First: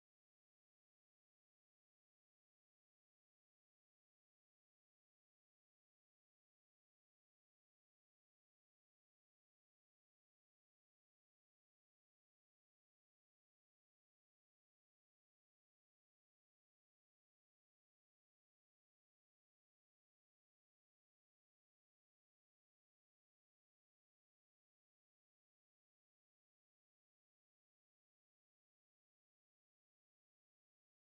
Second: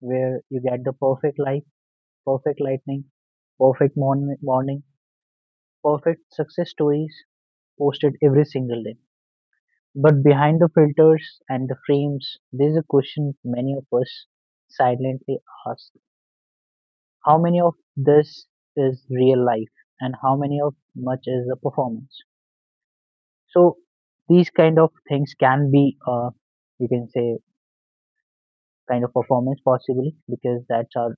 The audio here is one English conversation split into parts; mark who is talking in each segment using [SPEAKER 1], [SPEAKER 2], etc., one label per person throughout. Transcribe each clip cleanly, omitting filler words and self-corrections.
[SPEAKER 1] where you get the perfect life, perfect lightning, perfect morning, perfect success stories posted every single day. But behind the filters and the frames, there's a question many of us silently ask: How many of this is real life and how many of much is a performance? So these kind of things can be, you can say, kind of performance possibly because that's our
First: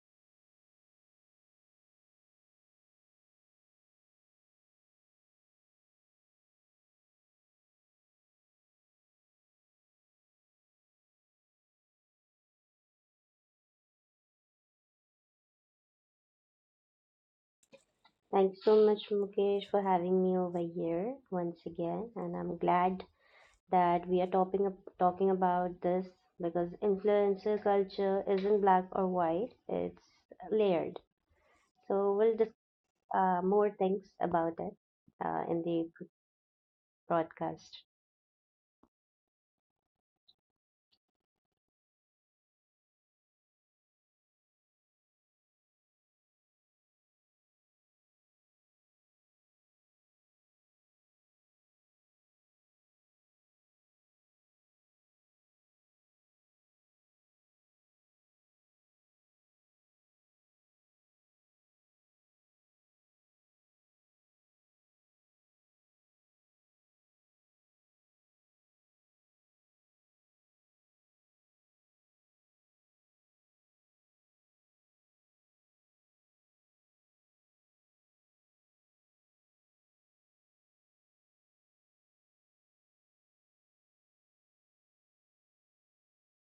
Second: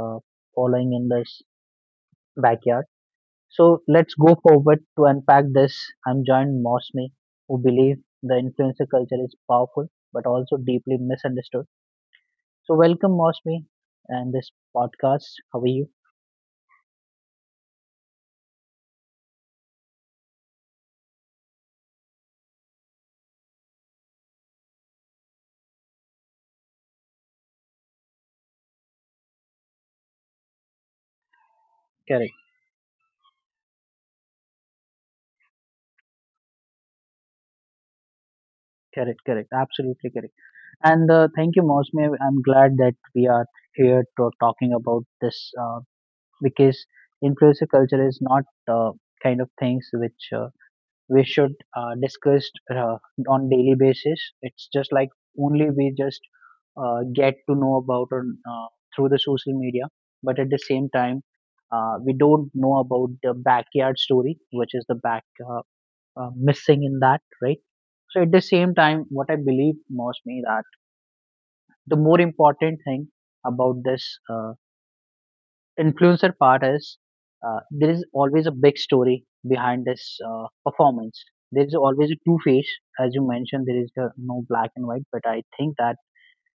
[SPEAKER 1] uh, following in this backyard. So let's go forward to unpack this. I'm joined Mosme, who believe the influencer culture is powerful but also deeply misunderstood. So welcome Mosme and this podcast. How are you?
[SPEAKER 2] Thanks so much, Mukesh, for having me over here once again. And I'm glad that we are topping up, talking about this because influencer culture isn't black or white, it's layered. So we'll
[SPEAKER 1] Correct,
[SPEAKER 2] discuss more things about it in the broadcast.
[SPEAKER 1] correct, correct. Absolutely correct. And thank you, Mosme. I'm glad that we are here to talking about this because influencer culture is not kind of things which we should discuss on daily basis. It's just like only we just get to know about on through the social media, but at the same time, we don't know about the backyard story, which is the back missing in that, right? So at the same time, what I believe, Mosme, that the more important thing about this uh, influencer part is there is always a big story behind this performance. There is always a two face, as you mentioned. There is the no black and white, but I think that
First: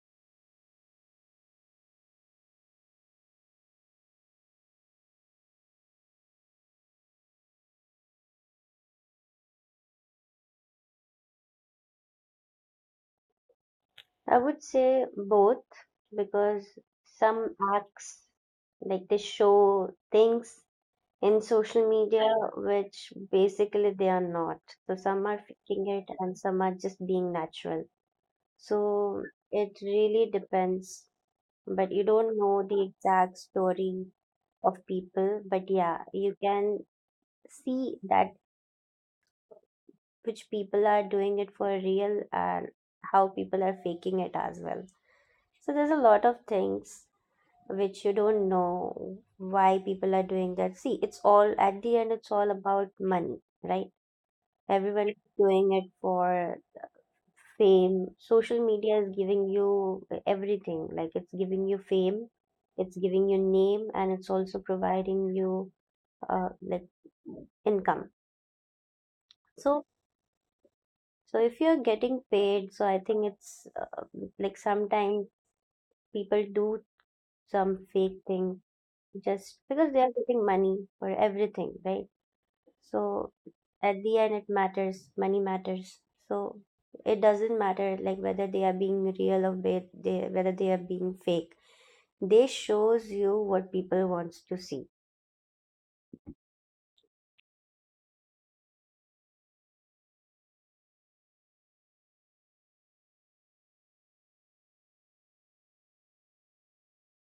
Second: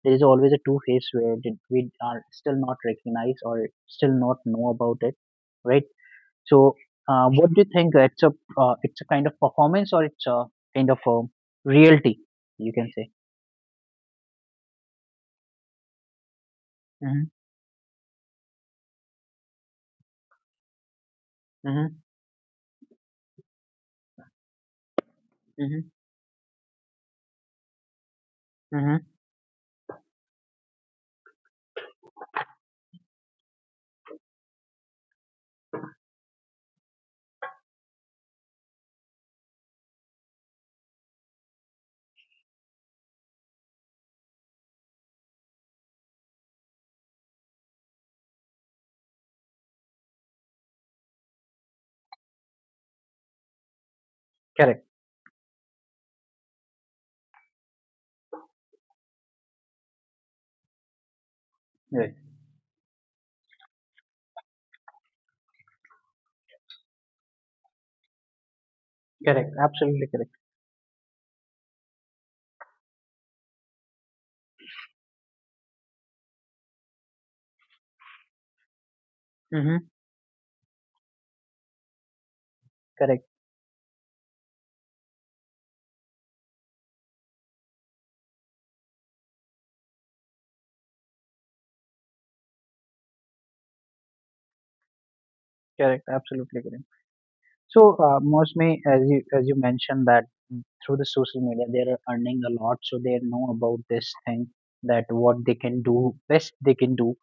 [SPEAKER 1] there is always a two face we are still not recognized or still not know about it, right? So, what do you think? It's a kind of performance or it's a kind of a reality, you can say.
[SPEAKER 2] I would say both because
[SPEAKER 1] Mm-hmm,
[SPEAKER 2] some acts like they show things in social
[SPEAKER 1] mm-hmm,
[SPEAKER 2] media, which basically they are not. So some are
[SPEAKER 1] mm-hmm,
[SPEAKER 2] faking it and some are just being natural.
[SPEAKER 1] mm-hmm.
[SPEAKER 2] So it really depends, but you don't know the exact story of people. But yeah, you can see that which people are doing it for real and how people are faking it as well. So there's a lot of things which you don't know why people are doing that. See, it's all at the end, it's all about money, right?
[SPEAKER 1] Correct.
[SPEAKER 2] Everyone is doing it for fame. Social media is giving you everything. Like it's giving you fame, it's giving you name, and it's also providing you like income.
[SPEAKER 1] Correct.
[SPEAKER 2] So,
[SPEAKER 1] Absolutely correct.
[SPEAKER 2] so if you're getting paid, so I think it's like sometimes people do some fake thing just
[SPEAKER 1] Mm-hmm.
[SPEAKER 2] because they are getting money for everything, right?
[SPEAKER 1] Correct.
[SPEAKER 2] So at the end, it matters. Money matters. So it doesn't matter like whether they are being real or they, whether they are being fake. They shows you what people wants to see.
[SPEAKER 1] Correct. Absolutely correct. So most may as you mentioned that through the social media they are earning a lot, so they know about this thing that what they can do best they can do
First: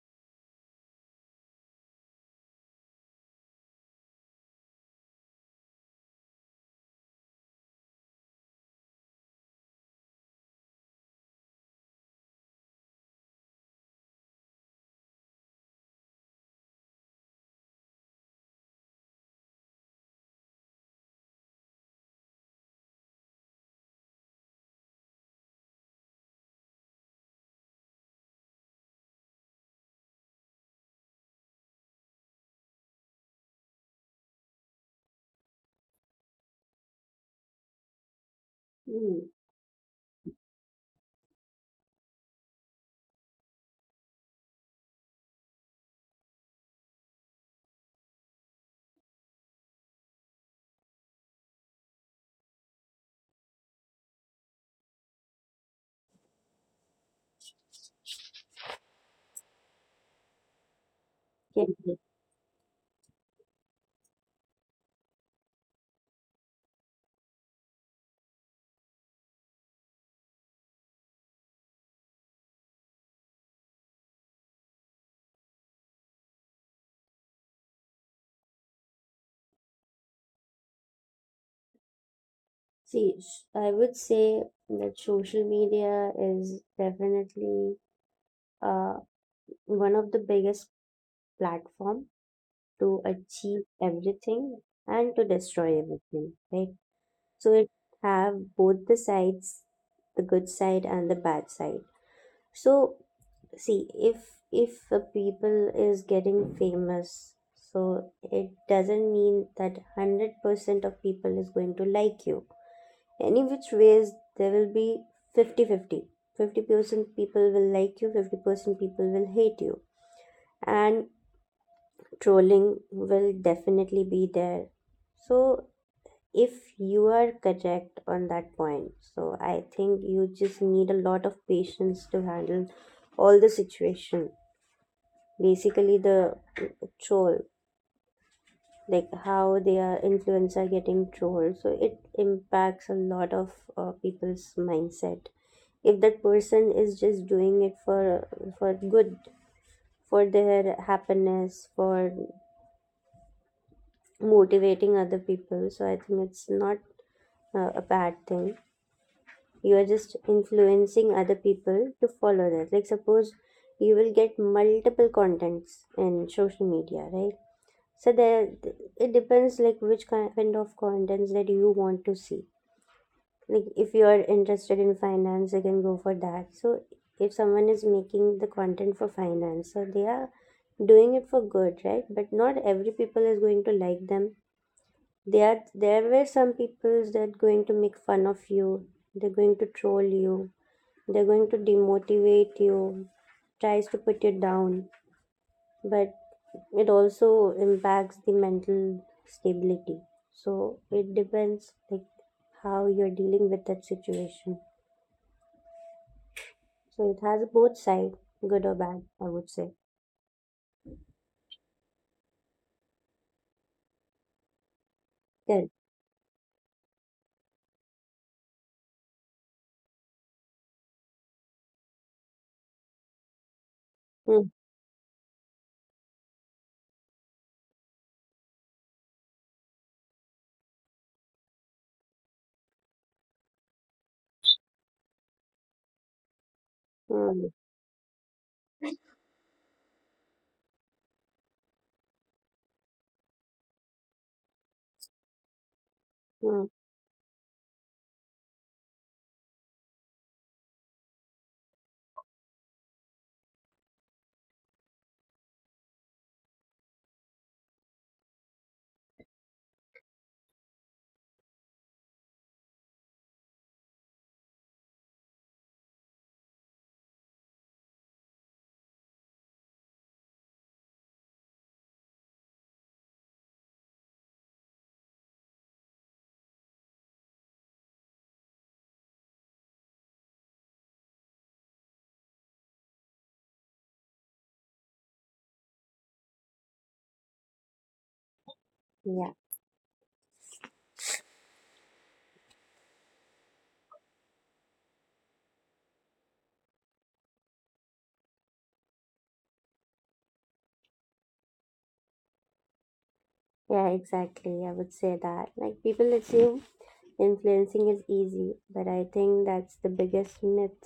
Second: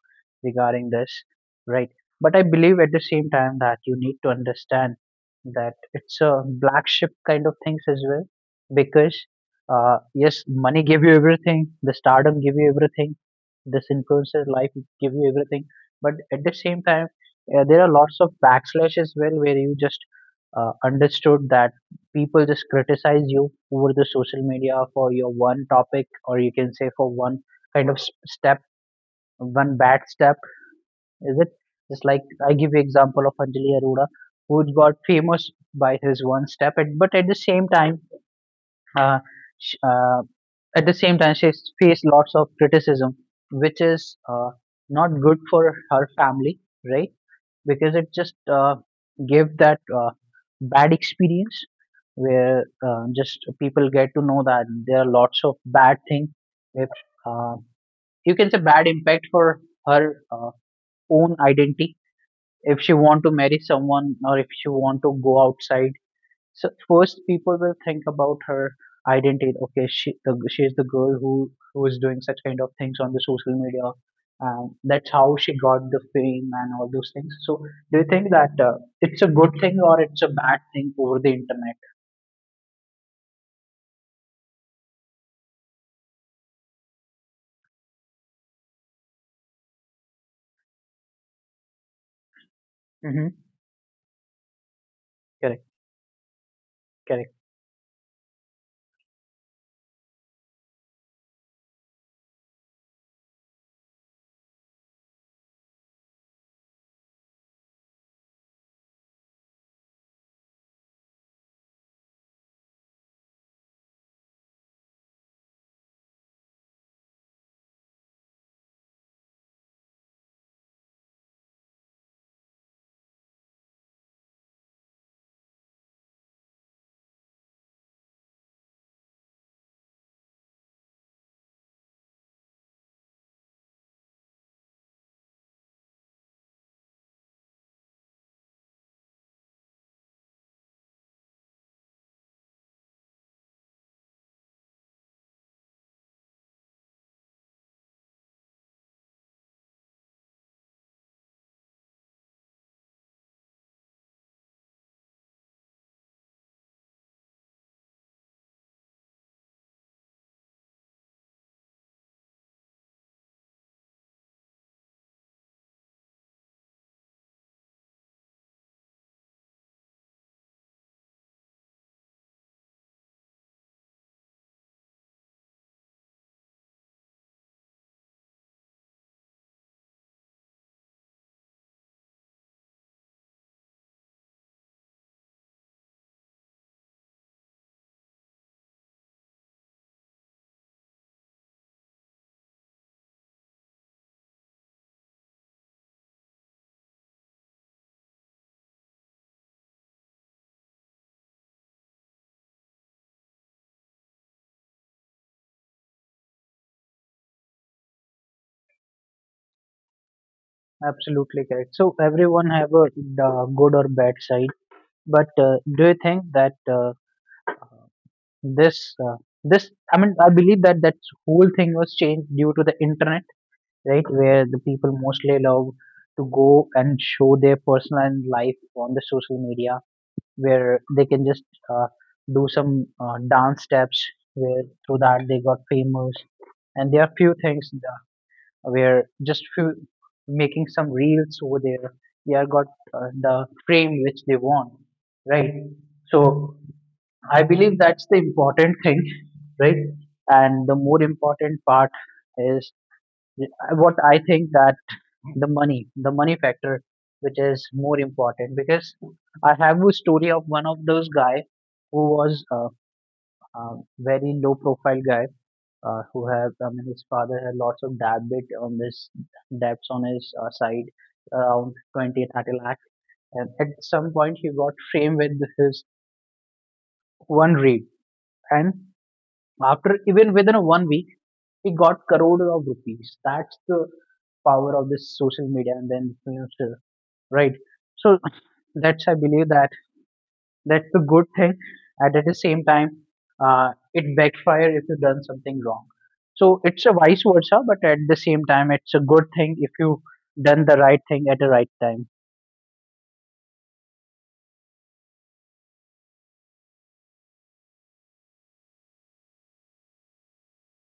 [SPEAKER 1] regarding this, right? But I believe at the same time that you need to understand that it's a black ship kind of things as well, because yes, money give you everything, the stardom give you everything, this influencer life give you everything, but at the same time there are lots of backslash as well where you just understood that people just criticize you over the social media for your one topic or you can say for one kind of step one bad step is it just like I give you example of Anjali Arora who got famous by his one step but at the same time uh,
[SPEAKER 2] Mm.
[SPEAKER 1] sh- uh, at the same time she faced lots of criticism which is not good for her family, right? Because it just gave that bad experience where just people get to know that there are lots of bad things. If uh, you can say bad impact for her own identity,
[SPEAKER 2] Can
[SPEAKER 1] if she want to marry someone or if she want to go outside, so first, people will think about her identity. Okay, she is the girl who is doing such kind of things on the social media, and that's how she got the fame and all those things. So do you think that it's a good thing or it's a bad thing over the internet?
[SPEAKER 2] see, I would say that social media is definitely uh, one of the biggest platform to
[SPEAKER 1] Mm-hmm.
[SPEAKER 2] achieve everything and to
[SPEAKER 1] Correct,
[SPEAKER 2] destroy everything, right?
[SPEAKER 1] correct,
[SPEAKER 2] So it have both the sides, the good side and the bad side. So see, if a people is getting famous, so it doesn't mean that 100% of people is going to like you any which ways. There will be 50 50% people will like you, 50% people will hate you, and trolling will definitely be there. So if you are correct on that point, so I think you just need a lot of patience to handle all the situation, basically the troll. Like how their influence are getting trolled, so it impacts a lot of people's mindset. If that person is just doing it for good, for their happiness, for motivating other people, so I think it's not a bad thing. You are just influencing other people to follow that. Like suppose you will get multiple contents in social media, right? So there it depends like which kind of contents that you want to see. Like if you are interested in finance, you can go for that. So if someone is making the content for finance, so they are doing it for good, right? But not every people is going to like them. They are there were some people that going to make fun of you, they're going to troll you, they're going to demotivate you, tries to put you down. But it also impacts the mental stability. So it depends like how you're dealing with that situation. So it has both side, good or bad, I would say
[SPEAKER 1] absolutely correct. So everyone have a the good or bad side, but
[SPEAKER 2] good.
[SPEAKER 1] do you think that this uh, this I mean I believe that whole thing was changed due to the internet? Right? Where
[SPEAKER 2] mm,
[SPEAKER 1] the people mostly love to go and show their personal and life on the social media, where they can just uh, do some dance steps, where through that they got famous. And there are few
[SPEAKER 2] mm,
[SPEAKER 1] things where just few making some reels over there, they are got the frame which they want, right? So
[SPEAKER 2] mm.
[SPEAKER 1] I believe that's the important thing, right? And the more important part is uh, what I think that the money factor, which is more important because I have a story of one of those guy who was a very low profile guy who had, I mean, his father had lots of debt on this debts on his side around 20, 30 lakh. And at some point he got framed with his one rape. And after even within a one week, he got crore of rupees. That's the power of this social media and then influencer, right? So that's I
[SPEAKER 2] yeah
[SPEAKER 1] believe that that's a good thing, and at the same time, it backfire if you done something wrong. So it's a vice versa, but at the same time, it's a good thing if you done the right thing at the right time.
[SPEAKER 2] yeah, exactly. I would say that like people assume influencing is easy, but I think that's the biggest myth.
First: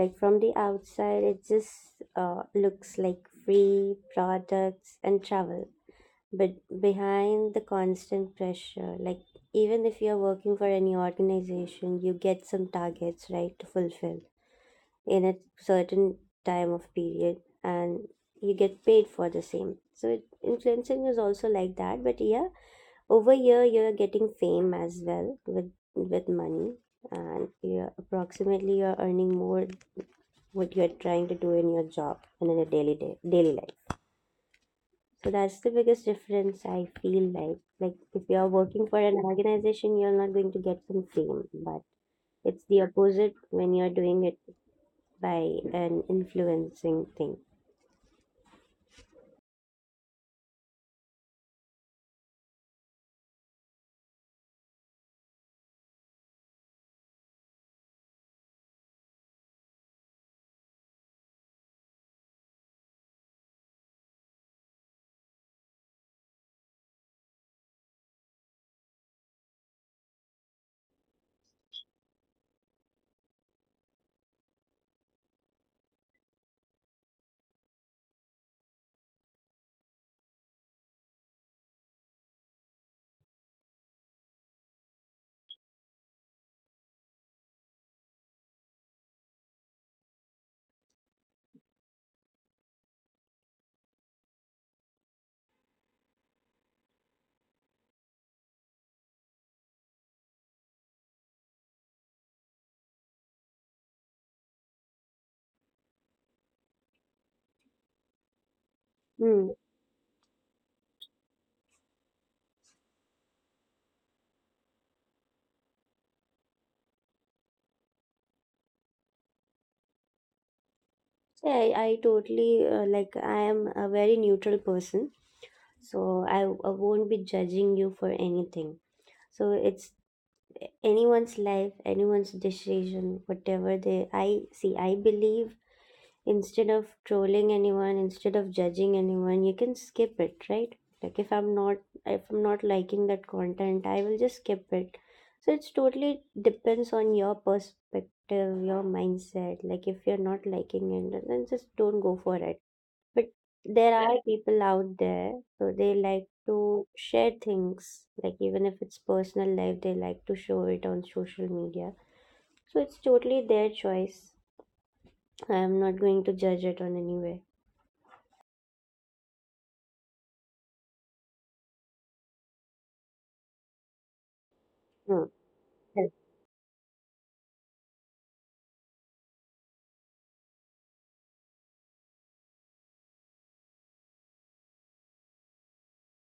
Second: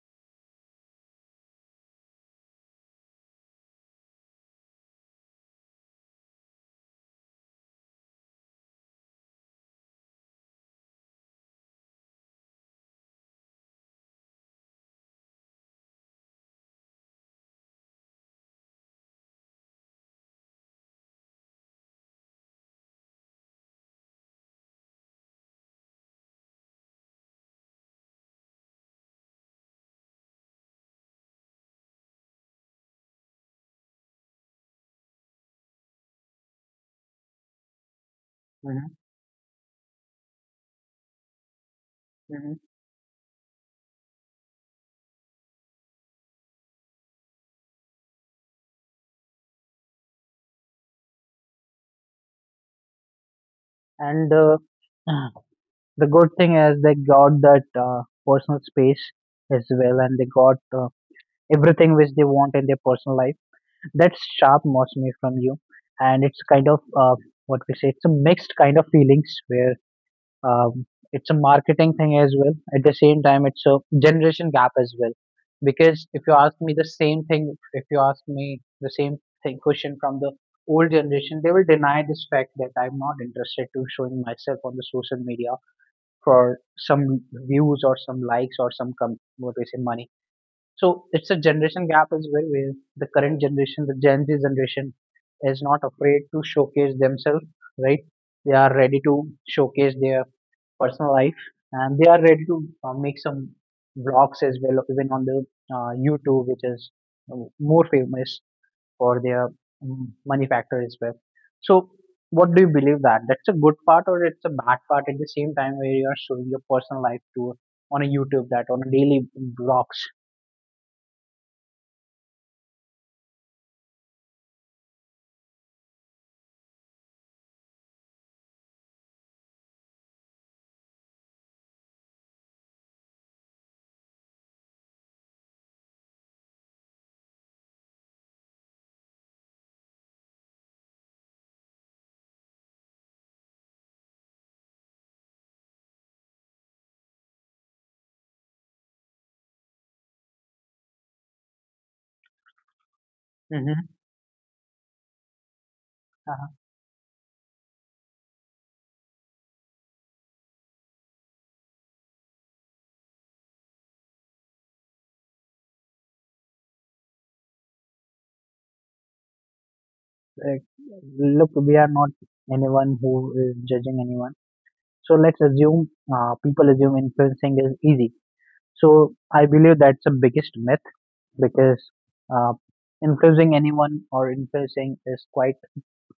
[SPEAKER 2] Like from the outside it just looks like free products and travel. But behind the constant pressure, like even if you're working for any organization, you get some targets, right, to fulfill in a certain time of period, and you get paid for the same. So influencing is also like that. But yeah, over here you're getting fame as well with money, and you're approximately you're earning more what you're trying to do in your job and in your daily day daily life. So that's the biggest difference I feel like. Like if you're working for
[SPEAKER 1] Hmm.
[SPEAKER 2] an organization, you're not going to get some fame, but
[SPEAKER 1] Hmm.
[SPEAKER 2] it's the opposite when you're doing it by an influencing thing.
[SPEAKER 1] And the good thing is they got that personal space as well, and they got uh, everything which they want in their personal life. That's sharp Mosme from you, and it's kind of what we say. It's a mixed kind of feelings where um, it's a marketing thing as well. At the same time, it's a generation gap as well. Because if you ask me the same thing, if you ask me the same thing question from the old generation, they will deny this fact that I'm not interested to showing myself on the social media for some views or some likes or some what we say money. So it's a generation gap as well, where the current generation, the Gen Z generation, is not afraid to showcase themselves, right? They are ready to showcase their personal life and they are ready to make some vlogs as well even on the YouTube which is more famous for
[SPEAKER 2] Hmm.
[SPEAKER 1] their mm, money factor as well. So what do you believe that that's a good part or it's a bad part at the same time where you are showing your personal life to on a YouTube that on a daily vlogs.
[SPEAKER 2] Yeah, I totally like I am a very neutral person, so I won't be judging you for anything. So it's anyone's life, anyone's decision, whatever they. I see. I believe instead of trolling anyone, instead of judging anyone, you can skip it, right? Like if I'm not liking that content, I will just skip it. So it's totally depends on your perspective, your mindset. Like if you're not liking it, then just don't go for it. But there
[SPEAKER 1] Mm-hmm.
[SPEAKER 2] are people out there, so they like
[SPEAKER 1] Uh-huh.
[SPEAKER 2] to share things, like even if it's personal life they like to show it on social media. So it's totally their choice. I am not going to judge it on any way.
[SPEAKER 1] Like, look we are not anyone who is judging anyone, so
[SPEAKER 2] Mm,
[SPEAKER 1] let's assume
[SPEAKER 2] yes,
[SPEAKER 1] people assume influencing is easy, so I believe that's the biggest myth because uh, influencing anyone or influencing is quite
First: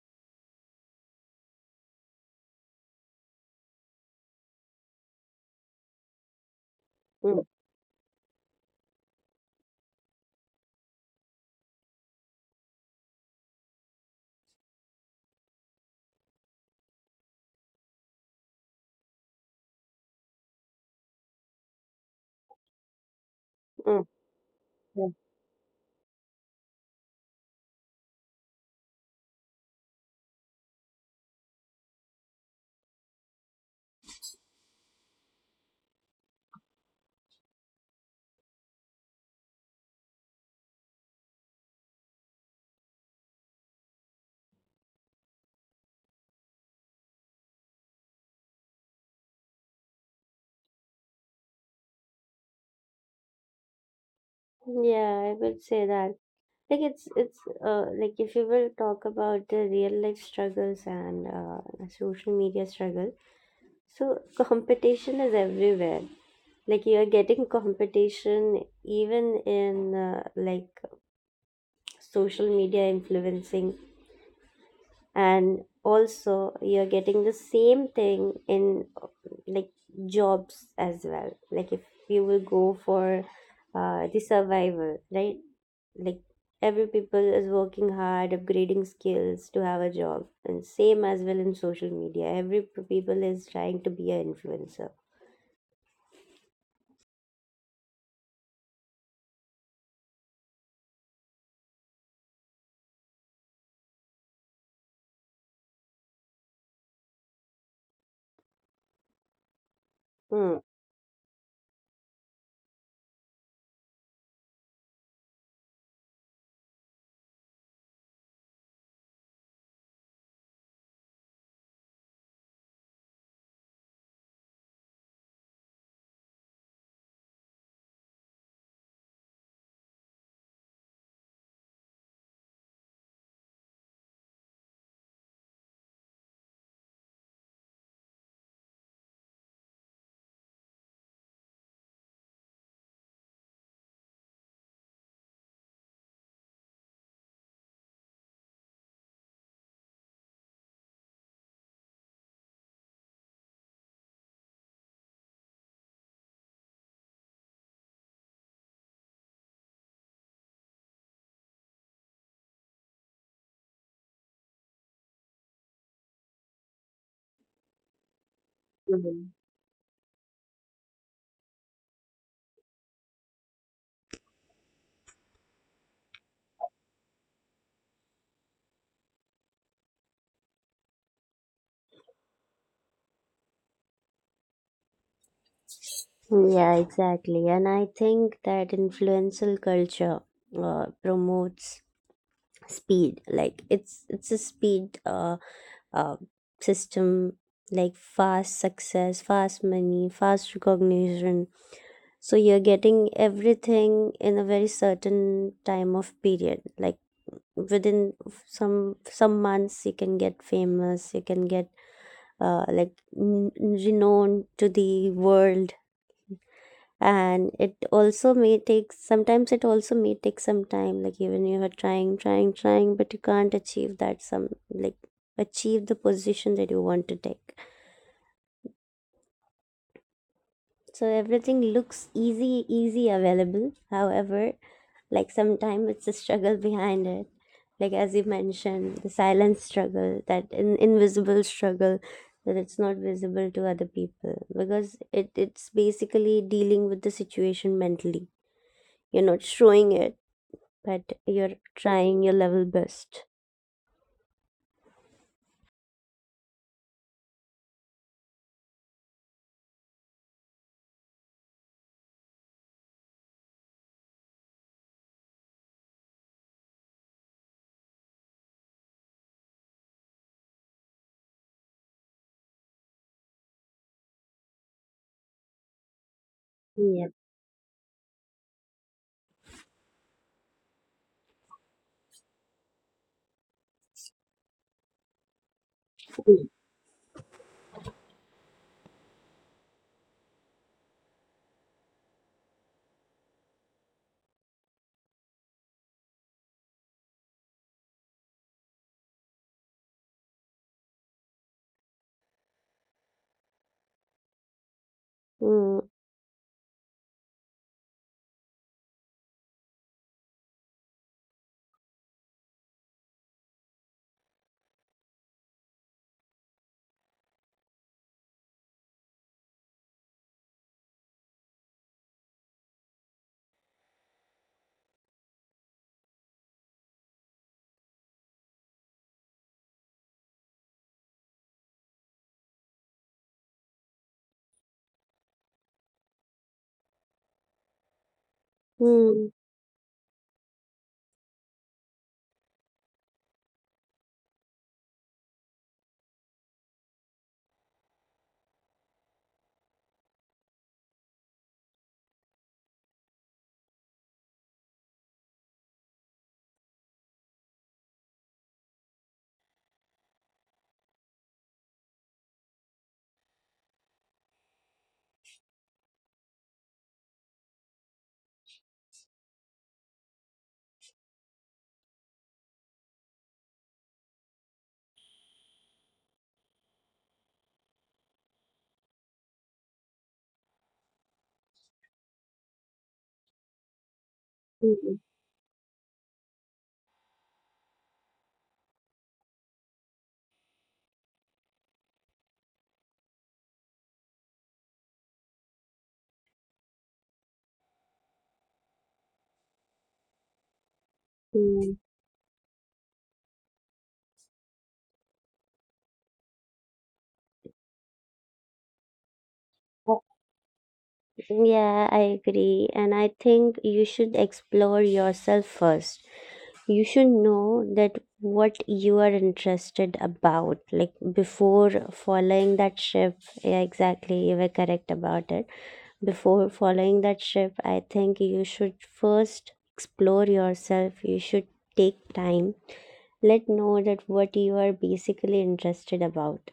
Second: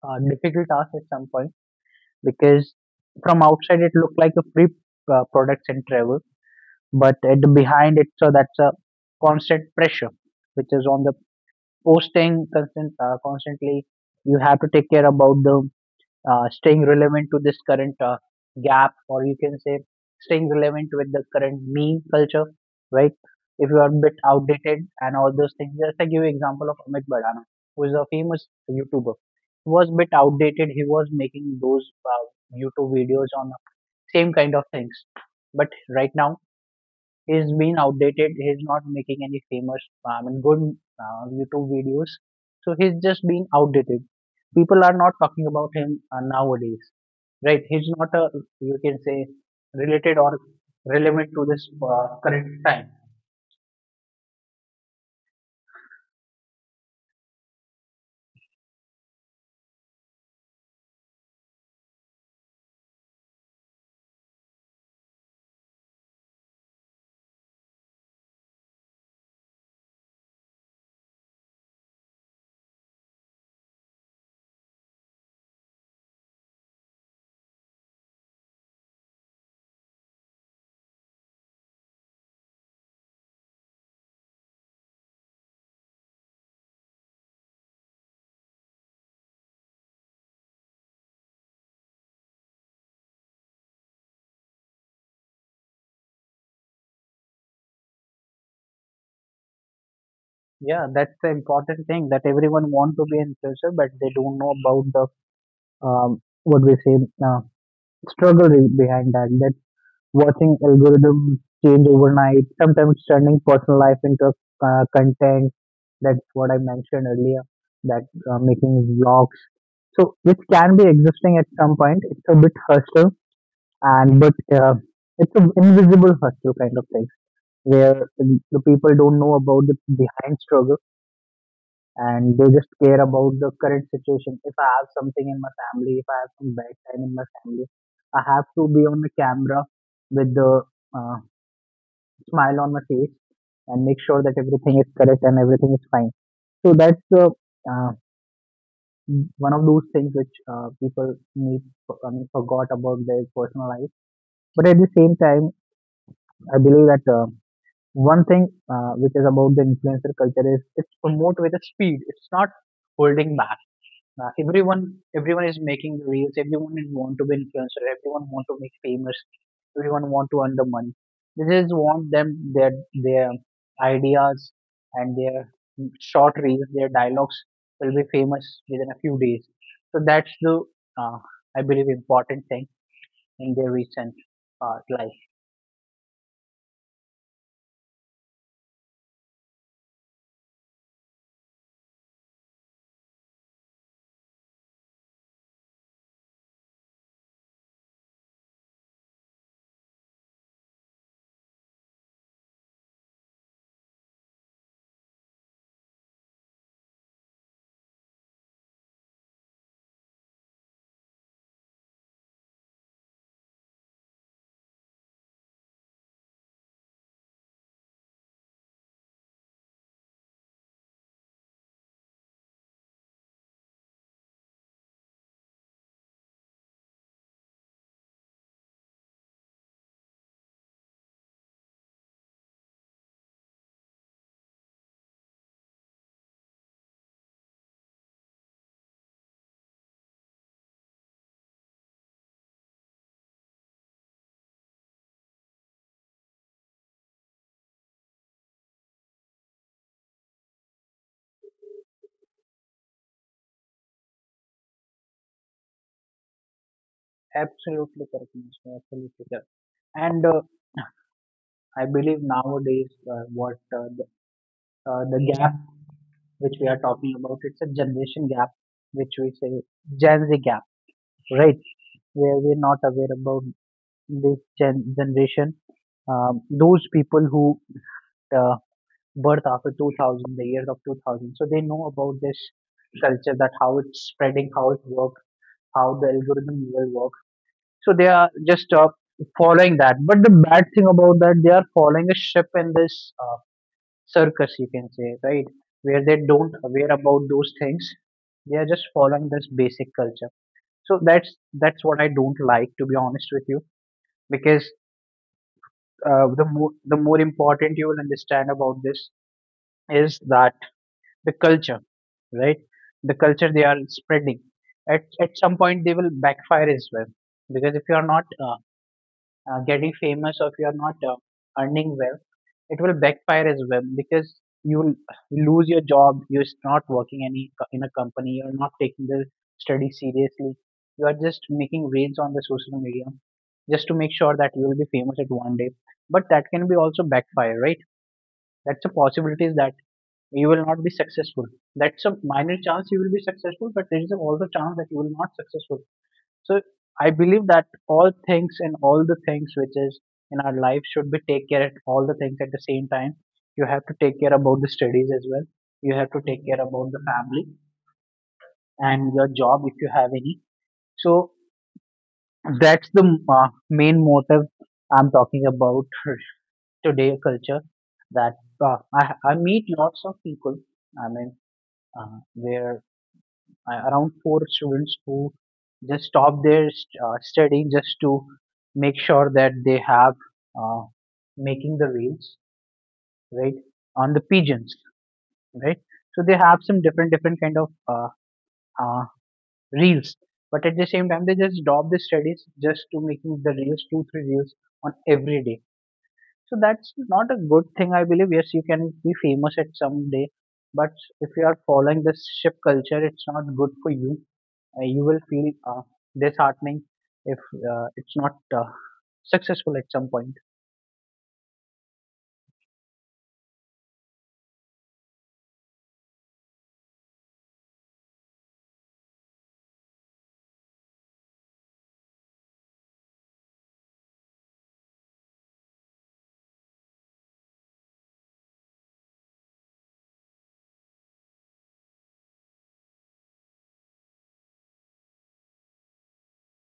[SPEAKER 1] a difficult task at some point because from outside it looked like a free products and travel, but at
[SPEAKER 2] mm,
[SPEAKER 1] the behind it so that's a constant pressure which is on the posting constant constantly you have to take care about the staying relevant to this current gap, or you can say staying relevant with the current meme culture, right? If you are a
[SPEAKER 2] mm.
[SPEAKER 1] bit outdated
[SPEAKER 2] Mm.
[SPEAKER 1] and all those things, just I give you example of Amit Badana, who is a famous YouTuber. He was a bit outdated. He was making those YouTube videos on same kind of things, but right now he's been outdated. He's not making any famous, I mean, good YouTube videos. So he's just being outdated. People are not talking about him nowadays. Right, he's not a you can say related or relevant to this current time.
[SPEAKER 2] Yeah, I would say that. Like it's like if you will talk about the real life struggles and social media struggle, so competition is everywhere. Like you are getting competition even in like social media influencing, and also you're getting the same thing in like jobs as well. Like if you will go for the survival, right? Like every people is working hard upgrading skills to have a job, and same as well in social media every people is trying to be an influencer.
[SPEAKER 1] Yeah, that's the important thing that everyone want to be an influencer, but they don't know about the what we say uh, struggle behind that. That watching
[SPEAKER 2] Hmm.
[SPEAKER 1] algorithm change overnight, sometimes turning personal life into content. That's what I mentioned earlier. That making vlogs, so which can be existing at some point. It's a bit hostile and but it's an invisible hustle kind of thing where the people don't know about the behind struggle and they just care about the current situation. If I have something in my family, if I have some bad time in my family, I have to be on the camera with the uh, smile on my face and make sure that everything is correct and everything is fine. So that's the uh, one of those things which people need, I mean, forgot about their personal life. But at the same time, I believe that one thing which is about the influencer culture is it's promote with a speed. It's not holding back. Everyone is making the reels. Everyone is want to be influencer. Everyone want to make famous.
[SPEAKER 2] Mhm.
[SPEAKER 1] Everyone want to earn the money. They just want them their ideas and their short reels, their dialogues will be famous within a few days. So that's the uh, I believe important thing in their recent life.
[SPEAKER 2] Yeah, exactly. And I think that influential culture promotes speed. Like it's a speed uh, system, like fast success, fast money, fast recognition. So you're getting everything in a very certain time of period. Like within some some months you can get famous, you can get like renowned to the world. And it also may take sometimes, it also may take some time. Like even you are trying trying, but you can't achieve that, some like achieve the position that you want to take. So everything looks easy easy available. However, like sometimes it's a struggle behind it. Like as you mentioned, the silent struggle, that invisible struggle, that it's not visible to other people because it's basically dealing with the situation mentally. You're not showing it, but you're trying your level best.
[SPEAKER 1] Absolutely correct, Mr. Absolutely correct. And I believe nowadays what the gap which we are talking about, it's a generation gap, which we say Gen Z gap, right? Where we're not aware about this generation. Those
[SPEAKER 2] Yeah.
[SPEAKER 1] people who uh, birth after 2000, the year of 2000, so they know about this culture, that how it's spreading, how it works, how the algorithm will work. So they are just following that. But the bad thing about that, they are following a ship in this circus, you can say, right, where they don't aware about those things, they are just following this basic culture. So that's what I don't like, to be honest with you, because
[SPEAKER 2] Mm,
[SPEAKER 1] the more, the more important you will understand about this is that the culture, right, the culture they are spreading, at some point they will backfire as well. Because if you are not getting famous, or if you are not earning well, it will backfire as well, because you will lose your job, you're not working any in a company, you're not taking the study seriously, you are just making reels on the social media, just to make sure that you will be famous at one day. But that can be also backfire, right? That's a possibility,
[SPEAKER 2] mm,
[SPEAKER 1] is that you will not be successful. That's a minor chance you will be successful, but there is a also chance that you will not successful. So I believe that all things, and all the things which is in our life, should be take care of all the things at the same time. You have to take care about the studies as well. You have to take care about the family and your job if you have any. So that's the main motive I'm talking about, today culture, that I meet lots of people. I mean, where around four students who just stop their studying, just to make sure that they have uh, making the reels, right, on the pigeons,
[SPEAKER 2] mm,
[SPEAKER 1] right. So they have some different different kind of uh, reels, but at the same time they just stop the studies just to making the reels, two three reels on every day. So that's not a good thing, I believe. Yes, you can be famous at some day, but if you are
[SPEAKER 2] mm.
[SPEAKER 1] following this ship culture, it's not good for you. You will feel disheartening if it's not successful at some point.
[SPEAKER 2] Yeah, I agree. And I think you should explore yourself first. You should know that what you are interested about, like before following that ship. Yeah, exactly. You were correct about it. Before following that ship, I think you should first explore yourself. You should take time. Let know that what you are basically interested about,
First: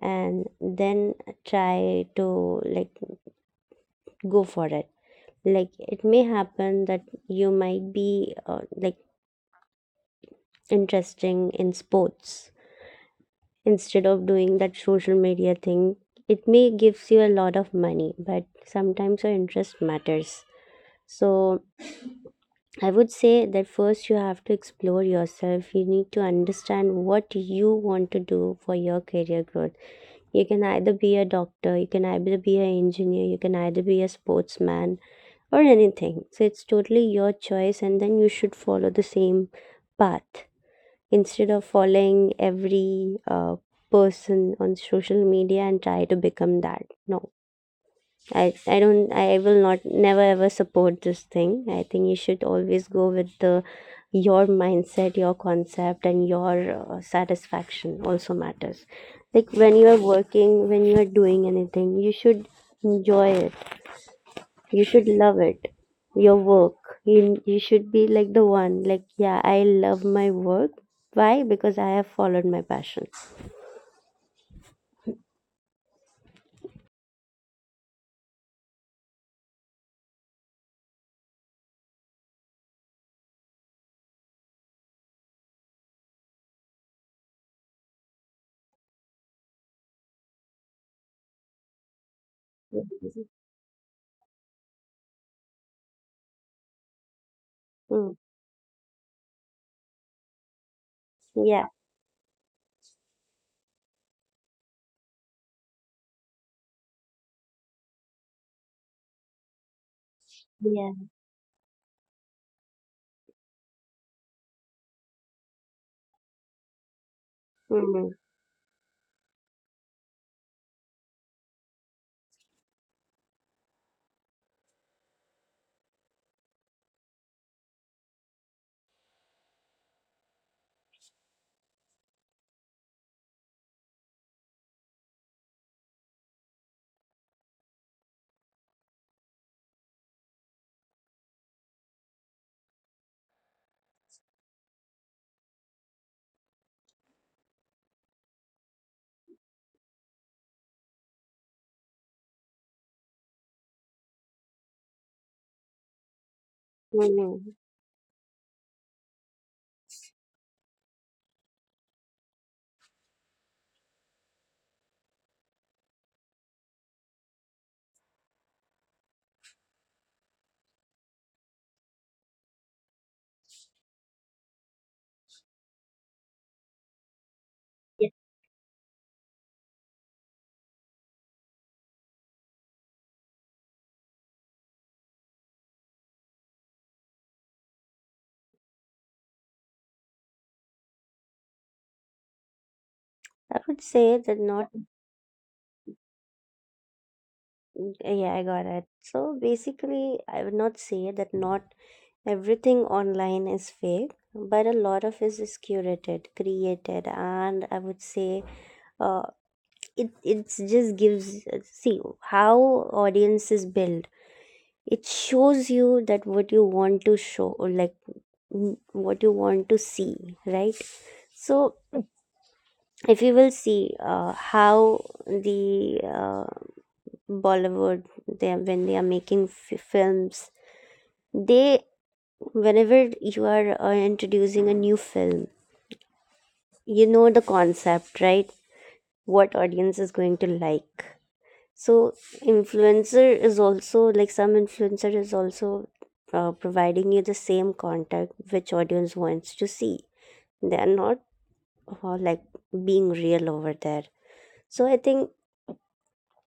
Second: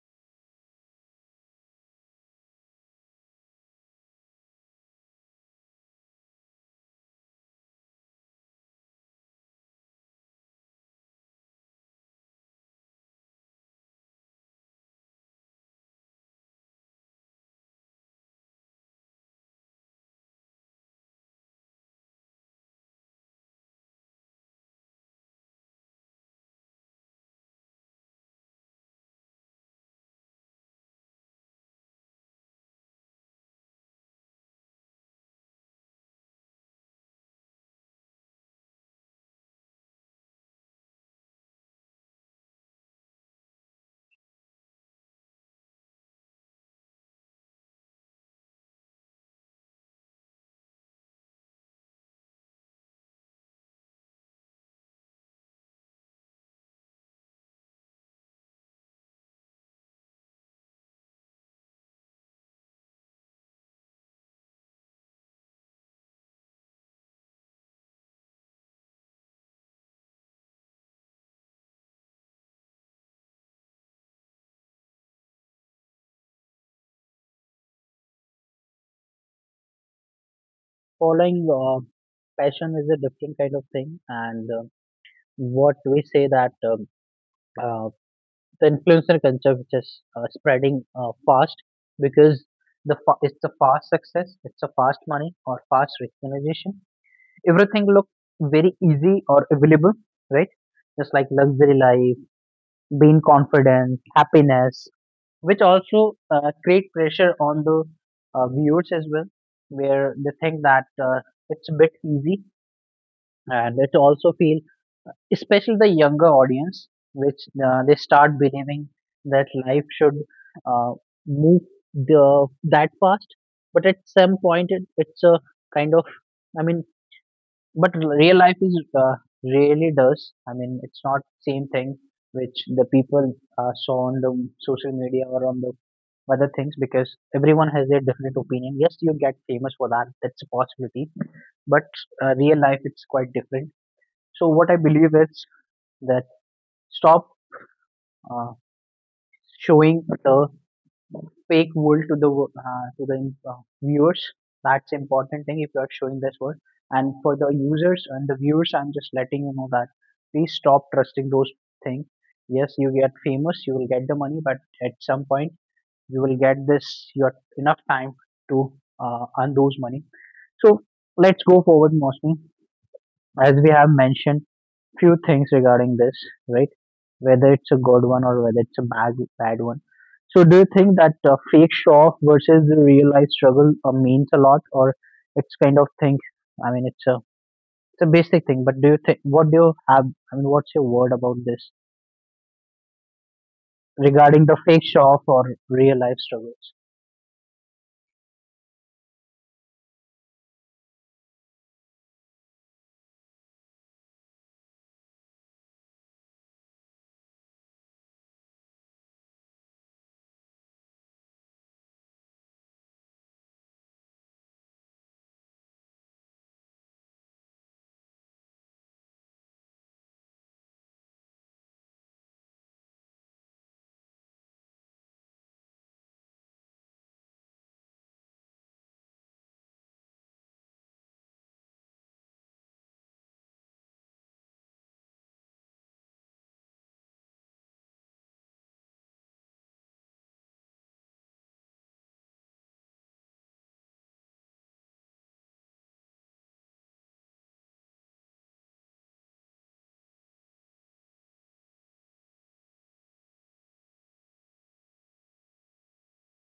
[SPEAKER 2] and then try to like go for it. Like it may happen that you might be like interesting in sports instead of doing that social media thing. It may gives you a lot of money, but sometimes your interest matters. So I would say that first you have to explore yourself. You need to understand what you want to do for your career growth. You can either be a doctor, you can either be an engineer, you can either be a sportsman, or anything. So it's totally your choice, and then you should follow the same path instead of following every person on social media and try to become that. No, I don't, I will not, never ever support this thing. I think you should always go with the your mindset, your concept, and your satisfaction also matters. Like when you are working, when you are doing anything, you should enjoy it, you should love it. Your work. You should be like the one, like, yeah, I love my work. Why? Because I have followed my passion.
[SPEAKER 1] Following passion is a different kind of thing, and what we say, that uh, the influencer culture which is spreading fast, because it's a fast success, it's a fast money or fast recognition. Everything look
[SPEAKER 2] Mm.
[SPEAKER 1] very easy or available, right? Just like
[SPEAKER 2] Yeah,
[SPEAKER 1] luxury life, being confident, happiness, which also create pressure on the viewers as well, where they think that
[SPEAKER 2] yeah.
[SPEAKER 1] it's a bit easy, and it also feel, especially the younger audience, which they
[SPEAKER 2] Mm.
[SPEAKER 1] start believing that life should uh, move the that fast. But at some point, it's a kind of, I mean, but real life is really does. I mean, it's not same thing which the people saw on the social media or on the other things, because everyone has their different opinion. Yes, you get famous for that, that's a possibility, but real life it's quite different. So, what I believe is that stop uh, showing the fake world to the to the viewers. That's important thing if you are showing this world. And for the
[SPEAKER 2] Mm.
[SPEAKER 1] users and the viewers, I'm just letting you know that please stop trusting those things. Yes, you get famous, you will get the money, but at some point you will get this your enough time to earn those money. So let's go forward, mostly, as we have mentioned few things regarding this, right, whether it's a good
[SPEAKER 2] Yeah.
[SPEAKER 1] one or whether it's a bad one. So do you think that fake show off versus the real life struggle means a lot, or it's kind of thing, I mean, it's a basic thing, but do you think, what do you have, I mean, what's your word about this,
[SPEAKER 2] I would say
[SPEAKER 1] regarding the
[SPEAKER 2] that
[SPEAKER 1] fake
[SPEAKER 2] not,
[SPEAKER 1] show off or real life struggles?
[SPEAKER 2] yeah, I got it. So basically, I would not say that not everything online is fake, but a lot of it is curated, created, and I would say uh, it it just gives see how audience is built. It shows you that what you want to show or like mm, what you want to see, right? So if you will see how the Bollywood they are- when they are making films, they whenever you are introducing a new film, you know the concept, right, what audience is going to like. So influencer is also like, some influencer is also providing you the same content which audience wants to see. They are not like being real over there. So I think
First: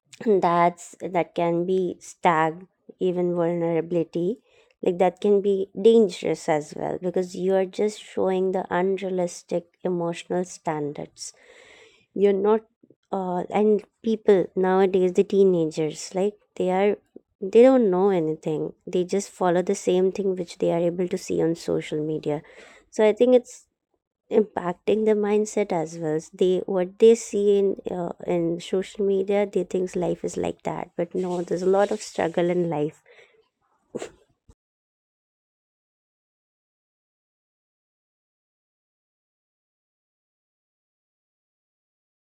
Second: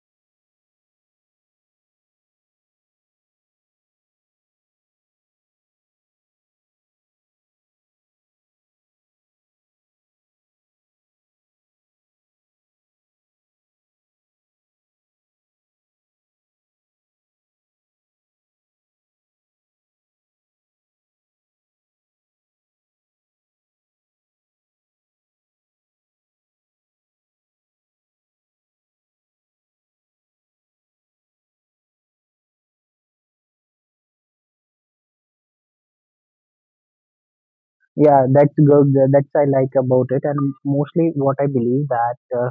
[SPEAKER 2] that's that can be stag even vulnerability. Like that can be dangerous as well because you are just showing the unrealistic emotional standards. You're not and people nowadays the teenagers, like they are, they don't know anything. They just follow the same thing which they are able to see on social media. So I think it's impacting the mindset as well. So they what they see in social media, they think life is like that, but no, there's a lot of struggle in life.
[SPEAKER 1] Yeah, that's good. That's I like about it, and mostly what I believe, that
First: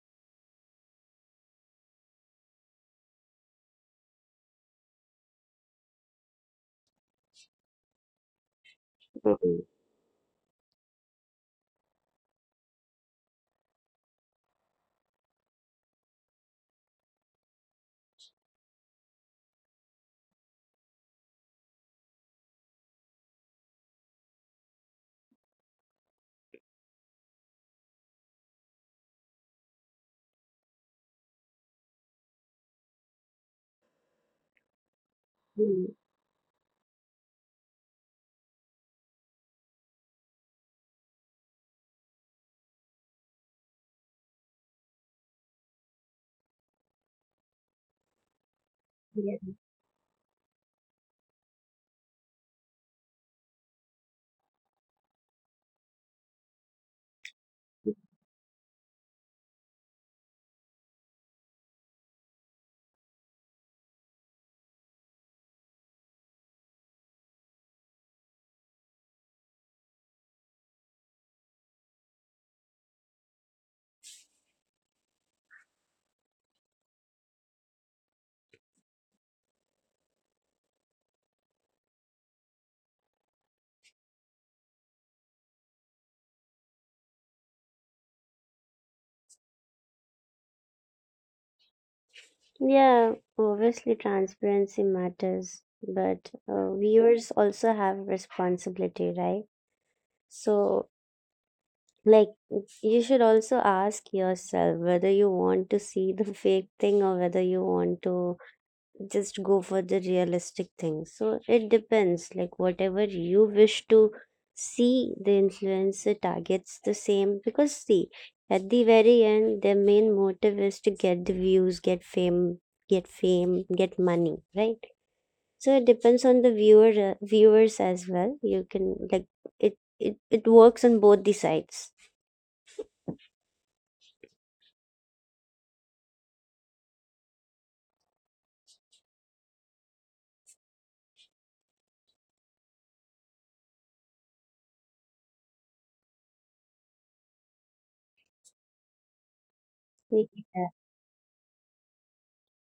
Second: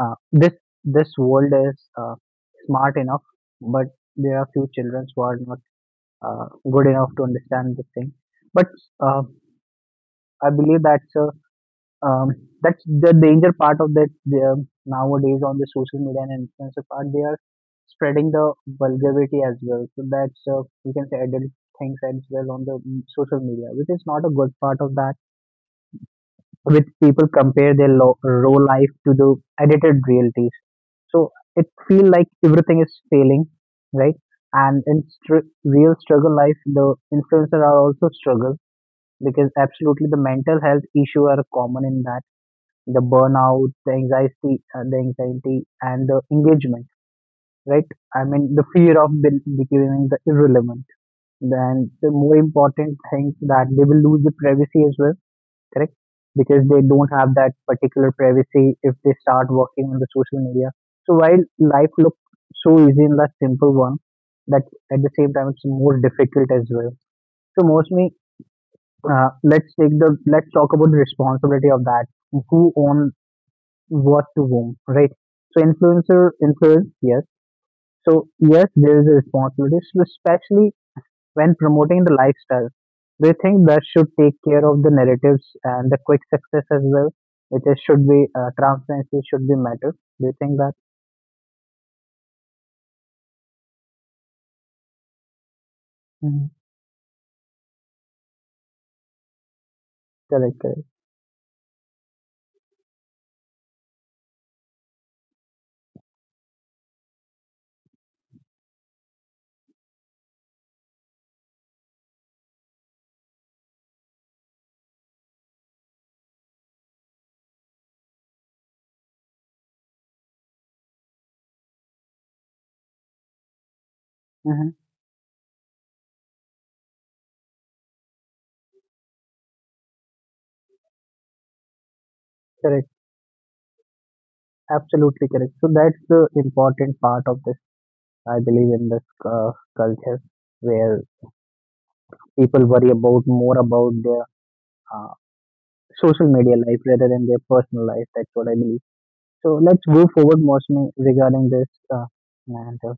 [SPEAKER 1] this this world is smart enough, but there are few children who are not good enough to understand this thing. But uh, I believe um, that's the danger part of that uh, nowadays on the social media and influencer part. They are spreading the vulgarity as well. So that's you can say adult things as well on the mm, social media, which is not a good part of that, which people compare their raw life to the edited realities. So it feel like everything is failing, right? And in real
[SPEAKER 2] Mm,
[SPEAKER 1] struggle life, the influencer are also struggle, because absolutely the mental health issue are common in that, the burnout, the anxiety, and the engagement, right? I mean the fear of
[SPEAKER 2] yes.
[SPEAKER 1] becoming the irrelevant. Then the more important things, that they will lose the privacy as well, correct? Because they don't have that particular privacy if they start working on the social media. So while life looks so easy in that simple one, that at the same time it's more difficult as well. So mostly, let's talk about the responsibility of that. Who owns what to whom, right? So influencer influence, yes. So yes, there is a responsibility, so especially when promoting the lifestyle? Do you think that should take care of the narratives and the quick success as well, which is should be transparency should be matter? Do you think that?
[SPEAKER 2] Yeah, obviously transparency matters,
[SPEAKER 1] Mhm.
[SPEAKER 2] but viewers also have responsibility, right?
[SPEAKER 1] Correct, correct.
[SPEAKER 2] So like, you should also ask yourself whether you want to see the fake thing or whether you want to just go for the realistic thing. So it depends. Like, whatever you wish to see, the influencer targets the same. Because, see, at the very end, their main motive is to get the views, get fame, get fame, get
[SPEAKER 1] Mhm.
[SPEAKER 2] money, right? So it depends on the viewer, viewers as well. You can like it. It works on both the sides.
[SPEAKER 1] Correct. Absolutely correct. So that's the important part of this. I believe in this uh, culture where people worry about more about their uh, social media life rather than their personal life. That's what I believe. So let's go forward, Mosme, regarding this. And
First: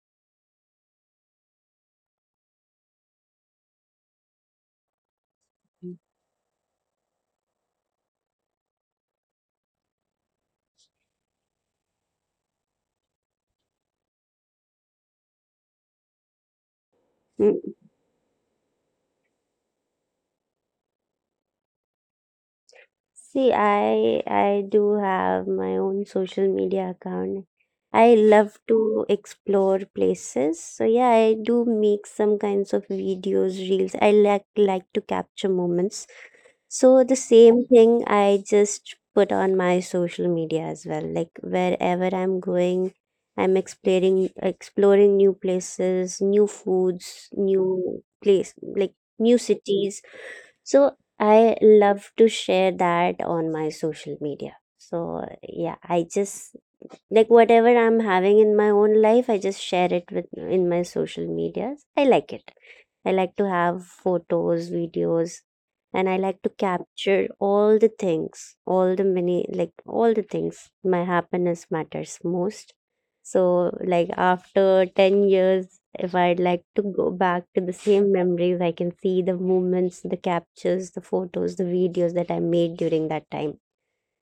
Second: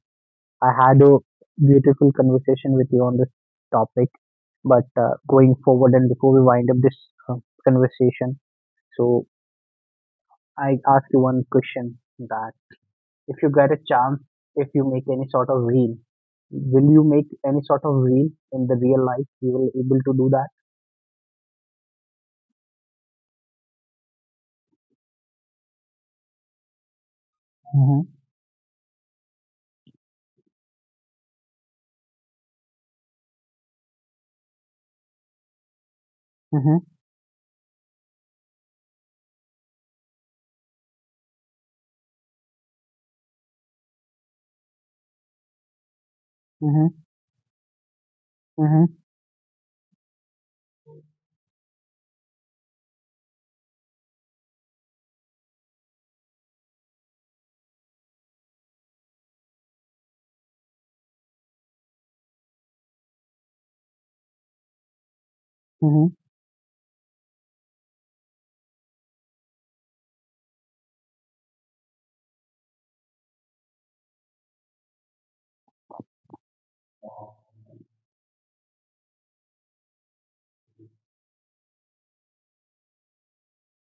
[SPEAKER 1] I had a beautiful conversation with you on this topic. But going forward, and before we wind up this uh, conversation, so I ask you one question, that if you get a chance, if you make any sort of reel, will you make
[SPEAKER 2] Mm.
[SPEAKER 1] any sort of reel in the real life? You will able to do that.
[SPEAKER 2] See, I do have my own social media account. I
[SPEAKER 1] Mm-hmm.
[SPEAKER 2] love to explore places. So yeah, I do make some kinds of videos, reels. I like to capture moments. So
[SPEAKER 1] Mm-hmm.
[SPEAKER 2] the same thing I just put on my social media as well. Like wherever I'm going, I'm exploring new places, new foods,
[SPEAKER 1] Mm-hmm.
[SPEAKER 2] new place like
[SPEAKER 1] Mm-hmm.
[SPEAKER 2] new cities. So I love to share that on my social media. So yeah, I just like whatever I'm having in my own life, I just share it with in my social medias. I like it. I like to have photos, videos, and I
[SPEAKER 1] Mm-hmm.
[SPEAKER 2] like to capture all the things, all the many, like all the things. My happiness matters most. So, like after 10 years, if I'd like to go back to the same memories, I can see the moments, the captures, the photos, the videos that I made during that time.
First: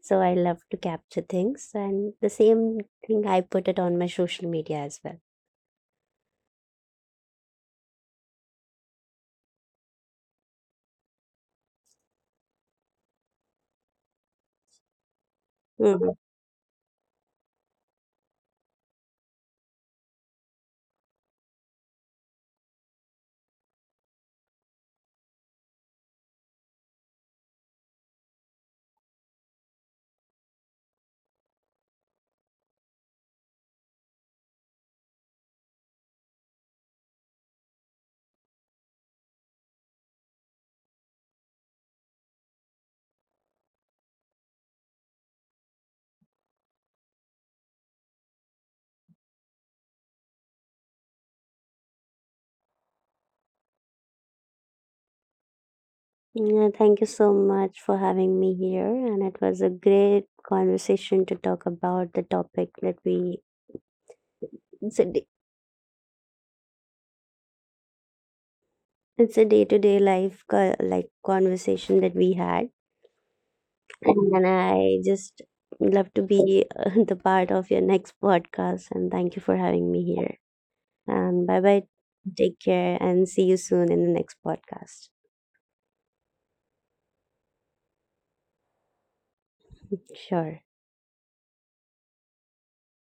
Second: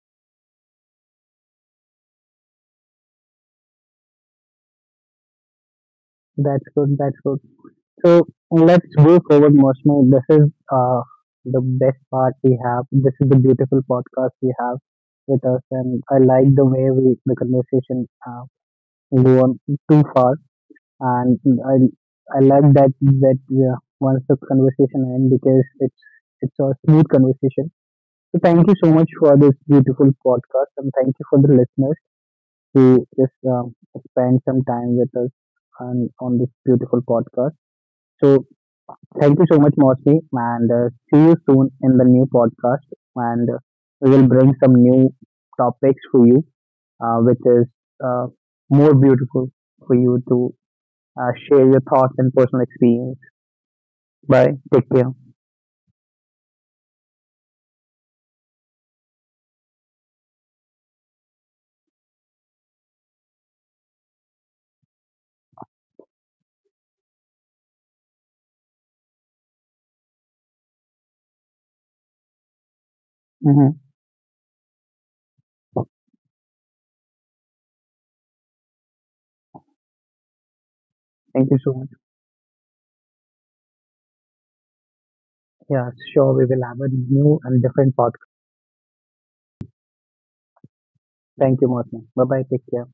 [SPEAKER 2] So, I love to capture things, and the same thing I put it on my social media as well.
[SPEAKER 1] That's good. That's good. So let's go forward, Moshmi. This is the best part we have. This is the beautiful podcast we have with us, and
[SPEAKER 2] Mhm.
[SPEAKER 1] I like the way we the conversation go on too far, and I I like that, that once the conversation ends, because it's a smooth conversation. So thank you so much for this beautiful podcast, and thank you for the listeners who just spend some time with us on this beautiful podcast. So thank you so much, Mosmi, and see you soon in the new podcast. And we will bring some new topics for you, which is uh, more beautiful for you to share your thoughts and personal experience. Bye. Take care.
[SPEAKER 2] Yeah, thank you so much for having me here. And it was a great conversation to talk about the topic that we, it's a, day- it's a day-to-day life like conversation that we had.
[SPEAKER 1] Hmm.
[SPEAKER 2] And I just love to be the part of your next podcast. And thank you for having me here. And bye
[SPEAKER 1] Thank you
[SPEAKER 2] bye.
[SPEAKER 1] so much.
[SPEAKER 2] Take care and see you soon in the next podcast.
[SPEAKER 1] Yeah, sure. We will have a new and different podcast.
[SPEAKER 2] Sure.
[SPEAKER 1] Thank you, Mosmi. Bye bye. Take care.